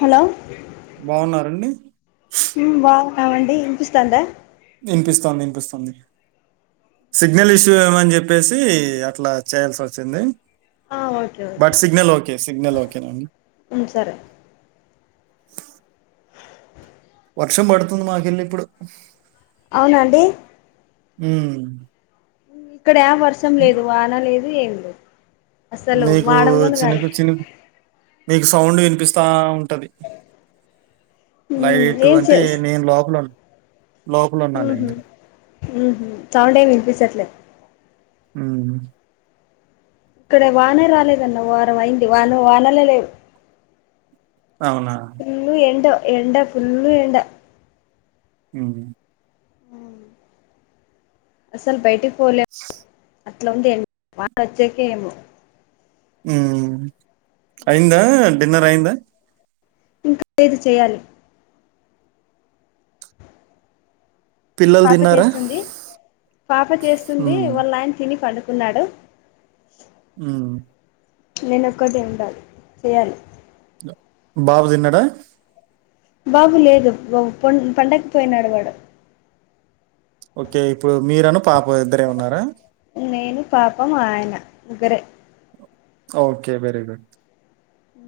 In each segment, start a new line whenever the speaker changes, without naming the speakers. Hello
బాగున్నారండి
హు బాగున్నారా అండి వినిపిస్తుందా
వినిపిస్తుందా వినిపిస్తుంది సిగ్నల్ ఇష్యూ ఏమని చెప్పేసి అట్లా చేయాల్సి వచ్చింది
ఆ okay okay
but signal okay signal okay న అండి
ఉమ్ సరే
వర్షం పడుత మాకలే ఇప్పుడు
అవునండి
హు
ఇక్కడ వర్షం లేదు వానా లేదు ఏం లేదు అసలు
మీకు
మాడంగాను కాలే
చిన్నకు చిన్న నీకు సౌండ్ వినిపిస్తా ఉ ది
ఉమ్
లైట్
ఏం
అంటే
చేస్
నేను లోపల లోక్లు
ఉహు
ఉన్నానండి
ఉహు సౌండ్ ఏ వినిపిస్తలేదు
ఉమ్
ఇక్కడ వాన రాలేదన్న వారం అయింది వాన వానలే లేవు
అవునా
ఫుల్లు ఎండ ఎండ ఫుల్లు ఎండ
హ్మ్
అసలు బయటికి పోలేము అట్లాంది ఎండ వాన అచ్చాక ఏమో
ఉమ్ అయిందా డిన్నర్ అయిందా
ఇంకా లేదు చేయాలి
పిల్లలు
పాప
తిన్నారా?
చేస్తుంది పాప చేస్తుంది
హ్మ్.
వాళ్ళు ఆయన తిని పండు కున్నాడు
ఉమ్
నేను ఒక్కటి ఉండాలి చెయాలి
బాబు తన్నడ
బాబు లేదు పా పో పండకు పోయినాడు వాడు
ఓకే ఇప్పుడు మీరను పాప ఇద్దరే ఉన్నారా?
నేను పాపం ఆయన ముగ్గురే
okay very good
uh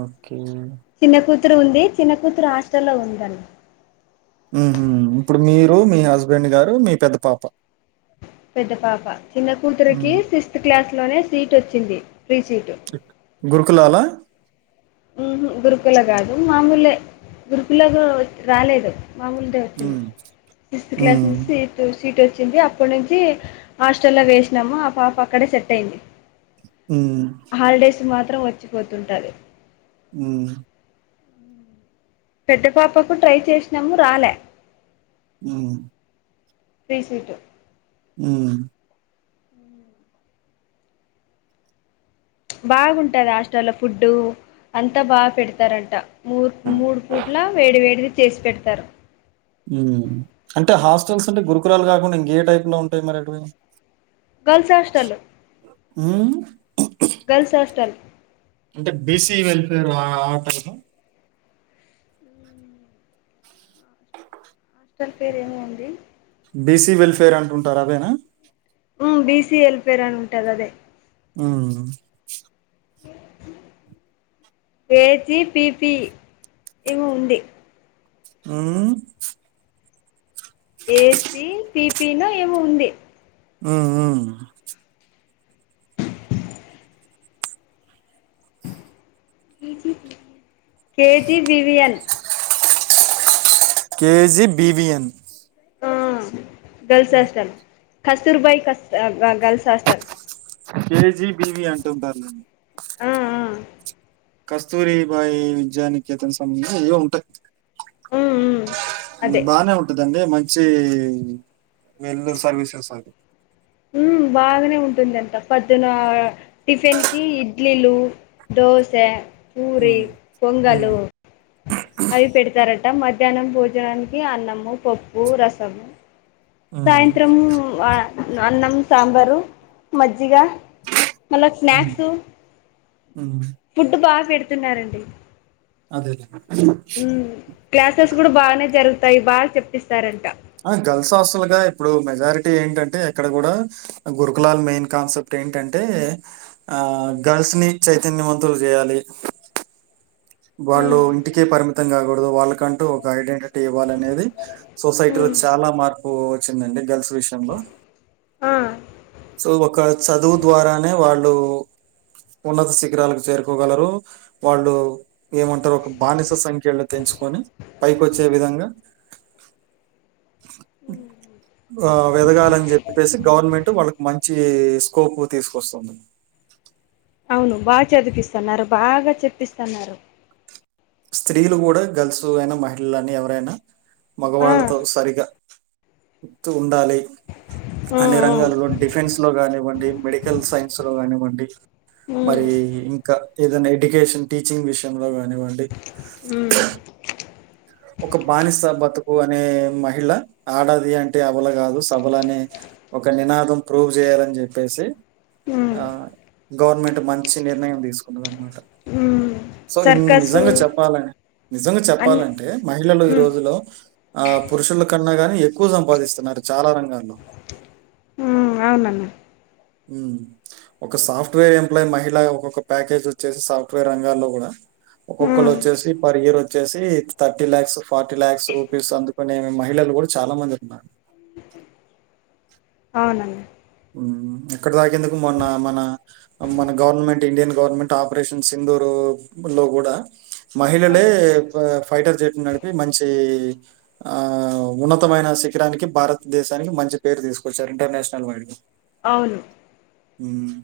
okay
చిన్న కూతురు ఉంది చిన్న కూతురు హాస్టల్లో ఉందండి
ఉహు ఇప్పుడు మీరు మీ హస్బెండ్ గారు మీ పెద్ద పాప
పెద్ద పాప చిన్న కూతురికి
హ్మ్.
సిక్స్త్ క్లాస్ లోనే సీట్ వచ్చింది ఫ్రీ సీటు
గురుకులలా
ఉహూ గురుకుల కాదు మామూలే గురుకుల గా రాలేదు మామూలదేవచ్చింది
హ్మ్.
సిక్స్త్ క్లాస్
హ్మ్.
నుంచి ఎయిత్ సీట్ వచ్చింది అప్పటి నుంచి హాస్టల్లో వేసినాము ఆ పాప అక్కడే సెట్ అయింది
హ్మ్.
హాలిడేస్కీ మాత్రం వచ్చిపోతుంటది
ఉ
పెద్ద పాపకు ట్రై చేసినాము రాలే
ఉ
ఫ్రీ సీట్
ఉ
బాగుంటది హాస్టల్లో ఫుడ్డు అంతా బాగా పెడతారంట మూ మూడు పూట్ల వేడి వేడిది చేసి పెడతారు
హ్మ్. అంటే హాస్టల్స్ అంటే గురుకులాలు కాకుండా ఇంకే టైప్ లో ఉంటాయి మరి అటు వైపు
గర్ల్స్ హాస్టలు
ఉ
గర్ల్స్ హాస్టల్
అంటే బీసీ వెల్ఫేర్ ఆ ఆ టైప్ ఆ
హాస్టల్ పేరు ఏమో ఉంది
బీసీ వెల్ఫేర్ అంటుంటారు అదేనా
ఉమ్ బీసీ వెల్ఫేర్ అని ఉంటుది అదే
ఉమ్
ఏజీ పిపి ఏమో ఉంది.
ఉమ్మ్
ఏజి పీపీనో ఏమో ఉంది.
మ్ మ్
కేెజీ బివిఎన్
కేజీ బిబిఎన్
ఆ గర్ల్స్ హాస్టల్ కస్తూర్బాయి కస్తూ గర్ల్స్ హాస్టల్
కేజీ బివి అంటుంటారు లేండి.
ఆ ఆ
కస్తూరి బాయి విద్యానికేతనికి సంబంధించి ఏవో ఉంటాయ్.
ఉమ్ ఉమ్ అదే
బానే ఉంటదండి మంచి వెల్ సర్వీసెస్ అవి
మ్మ్ బాగ్నే ఉంటుందంట పొద్దున టిఫిన్కి ఇడ్లీలు దోశ పూరి
హ్మ్. హ్మ్.
పొంగలు అవి పెడతార అంట మధ్యాహ్నం భోజనానికి అన్నము పప్పు రసము.
హ్మ్.
సాయంత్రము అన్నం సాంబారు మజ్జి జ్జిగ మళ్ళ
హ్మ్.
స్నాక్స్
హ్మ్.
ఫుడ్ బాగ పె డుతున్నారండి.
అదేలెండి.
మ్మ్ క్లాసెస్ కూడా బాగానే జరుగు తాయి బాగ చెప్పిస్తారంట
ఆ గర్ల్స్ హాస్టల్కా ఇప్పుడు మెజారిటీ ఏంటంటే ఇక్కడ కూడా గురుకులాల్ మెయిన్ కాన్సెప్ట్ ఏంటంటే ఆ గర్ల్స్ ని చైతన్యవంతులు చేయాలి. వాళ్ళు
ఉమ్
ఇంటికే పరిమితం కాకూడదు వాళ్ళకంటూ ఒక ఐడెంటి టి ఇవ్వాలనేది సొసైటీ లో
ఉమ్
చాలా మార్పు వచ్చిందండి గర్ల్స్ విషయంలో
ఆ
సో ఒక చదువు ద్వారానే వాళ్ళు ఉన్నత శిఖరాలకు చేరుకోగలరు వాళ్ళు ఏమంటారు ఒక బానిస సంకెళ్లు తెంచుకొని పైకొచ్చే విధంగా ఆ ఎదగాలని చెప్ చెప్పేసి గవర్నమెంట్ వాళ్ళకి మంచి స్కోప్ తీసుకొస్తుంది.
అవును బాగ చదిపిస్తన్నారు. బాగ చెప్పిస్తన్నారు.
స్త్రీలు కూడా గర్ల్స్ అయినా మహిళలని ఎవరైనా
ఆ
మగవాళ్లతో సరిగా త్తు ఉండాలి.
ఉమ్
అన్ని
ఉమ్
రంగాలలో డిఫెన్స్ లో కానివ్వండి మెడికల్ సైన్స్ లో కానివ్వండి.
ఉమ్
మరి ఇంకా ఏదైనా ఎడ్యుకేషన్ టీచింగ్ విషయంలో గానివ్వండి.
మ్మ్
ఒక బానిస బతుకు అనే మహిళ ఆడది అంటే అబల కాదు సబలనే ఒక నినాదం ప్రూవ్ జేయాలని చెప్పేసి
ఉమ్
ఆ గవర్నమెంట్ మంచి నిర్ణయం తీసుకున్నదన్మాట
ఉమ్
సో ఇన్న్
సర్కసు
నిజంగా చెప్పాలని నిజంగా
అన్
చెప్పాలం అంటే మహిళలు ఈ
ఉమ్
రోజులో ఆ పురుషుల కన్నా గాని ఎక్కువ సంపాదిస్తున్నారు. చాలా రంగాల్లో
ఉమ్ అవునన్న
హ్మ్ ఒక సాఫ్ట్వేర్ ఎంప్లాయ్ మహిళ ఒక్కొక్క ప్యాకేజ్ వచ్చేసి సాఫ్ట్వేర్ రంగాల్లో కూడా ఒక్కొక్కళ్ళు
ఉమ్
వచ్చేసి పర్ ఇయర్ వచ్చేసి thirty lakhs forty lakhs rupees అందుకునే మహిళలు కూడా చాలా మంది ఉన్నారు.
అవునండి.
ఉమ్ ఎక్కడ దాకేందుకు మొన్న మన మన government Indian government operation Sindoor లో కూడా మహిళలే పా ఫైటర్ జెట్ నడిపి మంచి ఆ ఉన్నతమైన శిఖిరానికి భారతదేశానికి మం మంచి పేరు తీసుకొచ్చారు ఇంటర్నేషనల్ వైడ్ గా
అవును
ఉమ్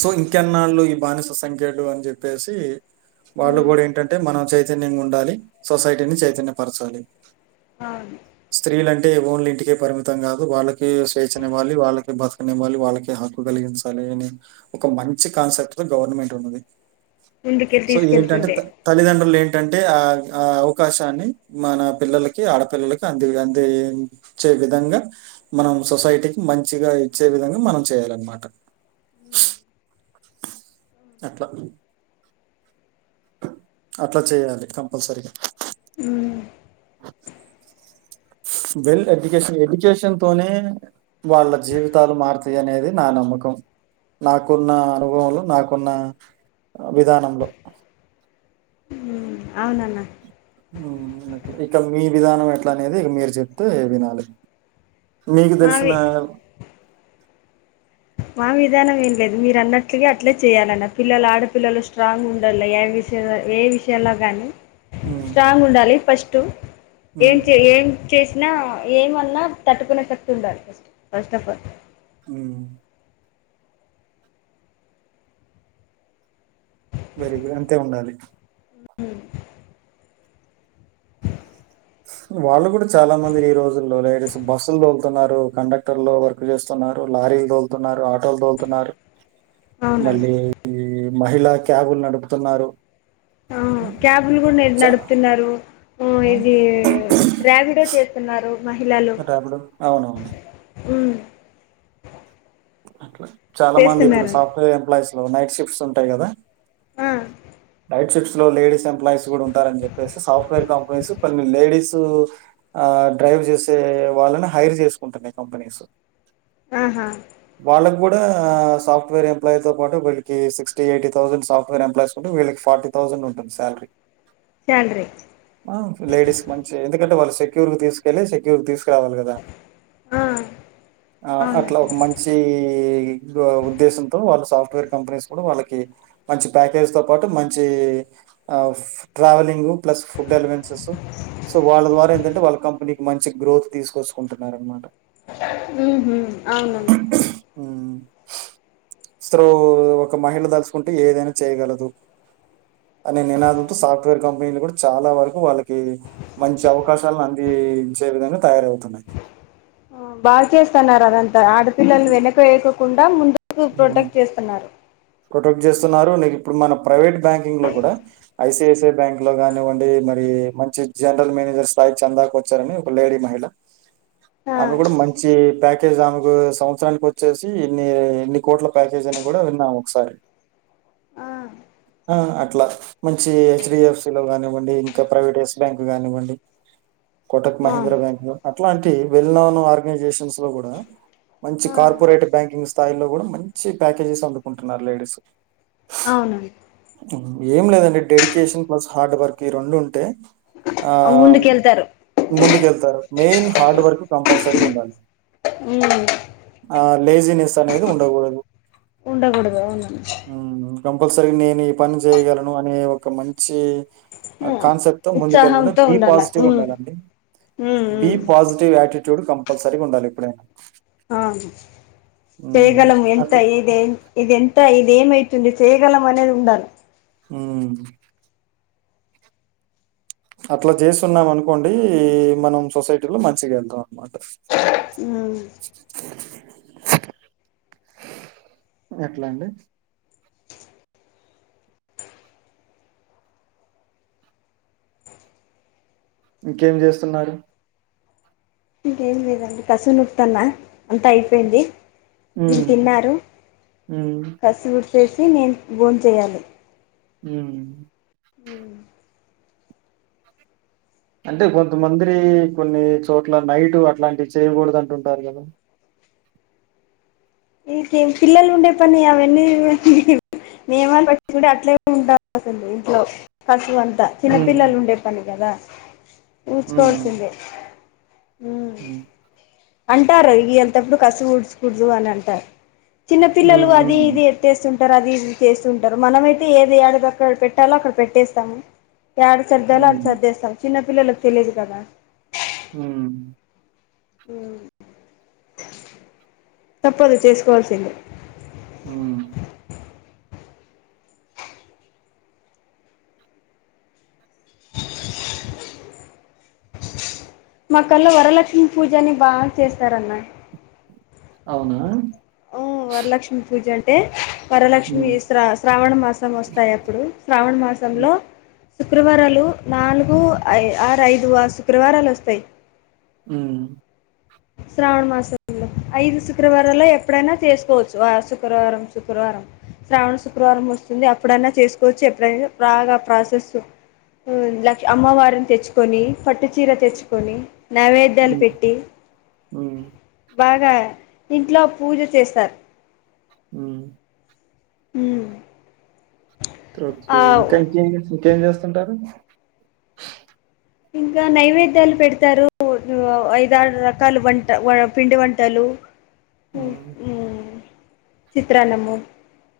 సో ఇంకెన్నాళ్ళు ఈ బానిస సంకేళ్లు అని జెప్పేసి వాళ్ళు
ఉమ్
గూడా ఏంటంటే మనం చైతన్యంగా ఉండాలి సొసైటీని చైతన్య పరచాలి
అవును
అంటే ఓన్లీ ఇంటికే పరిమితం కాదు వాళ్ళకి స్వేచ్ఛనివ్వాలి వాళ్ళకి బతుకునివ్వాలి వాళ్ళకి హక్కు కలిగించాలి అని ఒక మంచి కాన్సెప్ట్ తో గవర్నమెంట్ ఉన్నది
ముందుకెళ్ళి
సో ఏంటంటే
తీసుకెళ్తుండే
త తల్లిదండ్రులు ఏంట్ ఏంటంటే ఆ ఆ అవకాశాన్ని మన పిల్లలకి ఆడపిల్లలకి అంది అంది చే విధంగా మనం సొసైటీకి మంచిగా ఇచ్చే విధంగా మనం చేయాలన్మాట అట్ల అట్ల చేయ్యాలి కంపల్సరిగా
ఉమ్
వెల్ ఎడ్యుకేషన్ ఎడ్యుకేషన్ తోనే వాళ్ళ జీవితాలు మారుతాయి అనేది నా నమ్మకం నాకున్న అనుభవం లో నాకున్న విధానంలో
అవును అన్న
ఉమ్ అట్లా ఇక మీ విధానం ఎట్లా అనేది ఇక మీరు చెప్తే వినాలి మీకు దెల్సిన
మావి మా విధానం ఏం లేదు మీరు అన్నట్లుగా అట్లే చేయాలన్న పిల్లలు ఆడపిల్లలు స్ట్రాంగ్ ఉండల్ల ఏం ఏ విషయాల్లో గానీ
హ్మ్.
స్ట్రాంగ్ ఉండాలి ఫస్టు
హ్మ్.
ఏం చె ఏం చేసినా ఏమన్నా తట్టుకునే శక్తి ఉండాలి first first of all
um very good అంతే ఉండాలి వాళ్ళు గూడా చాలా మంది ఈ రోజుల్లో లేడీస్ బస్సుల్లో గూ తున్నారు కండక్టర్ లో వర్క్ చేస్తున్నారు లారీలు తోల్తున్నారు ఆటోలు తోల్తున్నారు
అవునండి
మళ్ళీ ఈ మహిళా క్యాబులు నడుపుతున్నారు
ఆ
హ్మ్.
క్యాబులు కూడానే
చా
నడుపుతున్నారు ఊ
ఆ!
ఇది రాపిడో చేస్తున్నారు
రాపిడో అవునవును
ఉమ్
అట్ల చాలా మంది ఇప్పుడు
చేస్తున్నారండి
సాఫ్ట్వేర్ ఎంప్లాయస్ లో నైట్ షిఫ్ట్స్ ఉంటాయ్ కదా
ఆ
నైట్ షిఫ్ట్స్ లో లేడీస్ ఎంప్లాయస్ కూడా ఉంటారని చెప్పేసి సాఫ్ట్వేర్ కంపెనీస్ కొన్ని లేడీస్ ఆ డ్రైవ్ చేసే వాళ్ళని హైర్ చేసుకుంటున్నాయి కంపెనీస్
ఆహా
వాళ్ళకి గూడా సాఫ్ట్వేర్ ఎంప్లాయ్ తో పాటు వీళ్ళకి sixty eighty thousand software employees ఉండే వీళ్ళకి ఫార్టీ థౌసండ్ ఉంటుంది సాల్రీ
శాలరీ
ఆ లేడీస్ మంచి ఎందుకంటే వాళ్ళు సెక్యూర్ తీసుకెళ్ళి సెక్యూర్ తీస్ రావాలి కదా
ఆ
ఆ అట్ల
అవునండి
ఒక మం ఈ ఉద్దేశంతో వాళ్ళ సాఫ్ట్వేర్ కంపెనీస్ కూడా వాళ్ళకి మంచి ప్యాకేజ్ తో పాటు మంచి అది travelling plus food allowances so వాళ్ళ ద్వారా ఏంటంటే వాళ్ళ కంపెనీకి మంచి గ్రోత్ తీసుకొచ్చుకుంటున్ననమాట
ఉ హు అవును
ఉ సో ఒక మహిళ తలుచుకుంటే ఏదైనా చేయగలదు అనే నినాదంతో సాఫ్ట్వేర్ కంపెనీలు కూడా చాలా వరకు వాళ్ళకి మంచి అవకాశాలను అంది ఇచ్చే విధంగానే తయారవుతున్నాయి
బాగా చేస్తన్నారు అదంతా ఆడపిల్లలు వెనకకు వెయ్యకుండా ముందు
ప్రొటెక్ట్ చేస్తున్నారు నీకు ఇప్పుడు మన ప్రైవేట్ బ్యాంకింగ్ లో కూడా ఐసిఐసిఐ బ్యాంక్ లో కానివండి మరి మంచి జనరల్ మేనేజర్ స్థాయి చందాక వచ్చారని ఒక లేడీ మహే దట్
ఆ
ఆమె కూడా మంచి ప్యాకేజ్ ఆమెకు సంవత్సరానికి వచ్చేసి ఎన్ని ఎన్ని కోట్ల ప్యాకేజ్ అని కూడా విన్నాం ఒకసారి
ఆ
ఆ అట్లా మంచి హెచ్డిఎఫ్సి లో కానివ్వండి ఇంకా ప్రైవేట్స్ బ్యాంక్ కానివ్వండి
ఉ
కొటక్ మహేంద్ర బ్యాంక్ లో అట్లాంటి వెళ్ళనన్న ఆర్గనైజేషన్స్ లో కూడా మంచి
ఆ
కార్పొరేట్ బ్యాంకింగ్ స్థాయిలో కూడా మంచి ప్యాకేజెస్ అందుకుంటున్నారు లేడీస్
అవునండి
ఏం లేదండి డెడికేషన్ ప్లస్ హార్డ్ వర్క్ ఈ రెండు ఉంటే ఆ
ముందుకెళ్తారు
ముందుకెళ్తారు మెయిన్ హార్డ్ వర్క్ కంపల్సరీ ఉండాలి
హ్మ్.
ఆ లేజినెస్ అనేది ఉండకూడదు
ఉండకూడదు అవును
కంపల్సరీ నేను ఈ పని చేయగలను అనే ఒక మంచి
హ్మ్.
కాన్సెప్ట్ ముందు కెల్లి
ఉత్సాహంతో
బి
ఉండాల
పాజిటివ్
హ్మ్.
ఉండాలండి
ఉమ్
బి
ఉమ్
పాజిటివ్ యాటిట్యూడ్ కంపల్సరీగా ఉండాలి ఎప్పుడైనా
ఆ
హ్మ్.
చేయగలము ఎంత
అట్లా
ఇది ఇది ఎంత ఇది ఏమవుతుంది చేయగలం అనేది ఉండాలి
ఉ అట్లా చేస్తున్నాం అనుకోండి మనం సొసైటీ లో మంచిగా వెళ్తాం అనమాట
ఉ
ఎట్లా అండి ఇంకేం చేస్తున్నారు
ఇంకేం లేదండి కసు నుక్తానా అంతా అయిపోయింది మీరు
హ్మ్.
తిన్నారు
హ్మ్.
కసువుడిచేసే నేను బోన్ చేయాలి
ఉ హు
ఉ
అంటే కొంతమందిరి కొన్ని చోట్ల నైటు అట్లాంటివి చేయకూడదు అంటుంటారు కదా
ఇకేమి పిల్లలు ఉండే పని అవన్నీ నియమాలు పట్టించుకుంటే అట్లే ఉంటాం అసలు ఇంట్లో ను అంతా
హ్మ్.
చిన్నపిల్లలు ఉండే పని కదా ఊచకోల్సిందే
ఉ
అంటారు [unintelligible] వెళ్ళంతప్పుడు కసువు ఊడ్చికూడదు కూడదు అని అంటారు చిన్న
హ్మ్.
పిల్లలు అది
హ్మ్.
ఇది ఎత్తేస్తు ఉంటారు అది ఇది చేస్తు ఉంటారు మనమయితే ఏది యడ అక్కడ పెట్టాలో అక్కడ పెట్టేస్తాము యడ సర్దలో ఆడ
హ్మ్.
సర్దేస్తం చిన్న పిల్లలకు తెలియదు కదా
ఉ
తప్పదు చేసుకోవాల్సిందే
అవును
మా కల్ల వరలక్ష్మి పూజని బాగ చేస్తారన్న
అవునా
అయితే వరలక్ష్మి
హ్మ్.
శ్రా శ్రావణ మాసం వస్తాయి అప్పుడు శ్రావణ మాసంలో
హ్మ్.
శుక్రవారాలు నాలుగు ఐ ఆరు ఐదు ఆ శుక్రవారాలు వస్తాయి
ఉ
శ్రావణ మాసంలో ఐదు శుక్రవారల్లో ఎప్పుడైన చేసుకోవచ్చు శుక్రవారం శుక్రవారం శ్రావణ శుక్రవారం వస్తుంది అప్పుడైన చేసుకోవచ్చు ఎప్పుడైతే బాగ ప్రాసెస్సు [unintelligible] అమ్మవారిని తెచ్చుకొని పట్టు చీర తెచ్చుకొని నైవేద్యాన్ని పెట్టి
ఉ
బాగ ఇంట్లో పూజ చేస్త
ఉ
ఉ
[unintelligible] ఇంకా ఇంకేం ఇంకేం చేస్తుంటారు
ఇంక నైవేద్యాలు పెడతారు ఐదారు రకాల వంట పిండి వంటలు బ
హు
చిత్రనమూ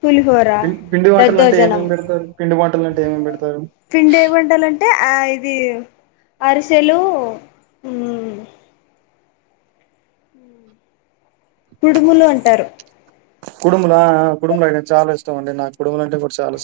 పులిహోర
పిండి పిండి వంటలంటే
దద్దోజనం
ఏమేమి బెడతారు? పిండి వంటలంటే ఏమేమి బెడతారు?
పిండి [unintelligible] అంటే ఇది అరిసెలు కుడుములు అంటారు
కుడుముల కుడుముల అయి చాల ఇష్టం అండి నా కుడుములు అంటే కూడ చాల ఇష్టం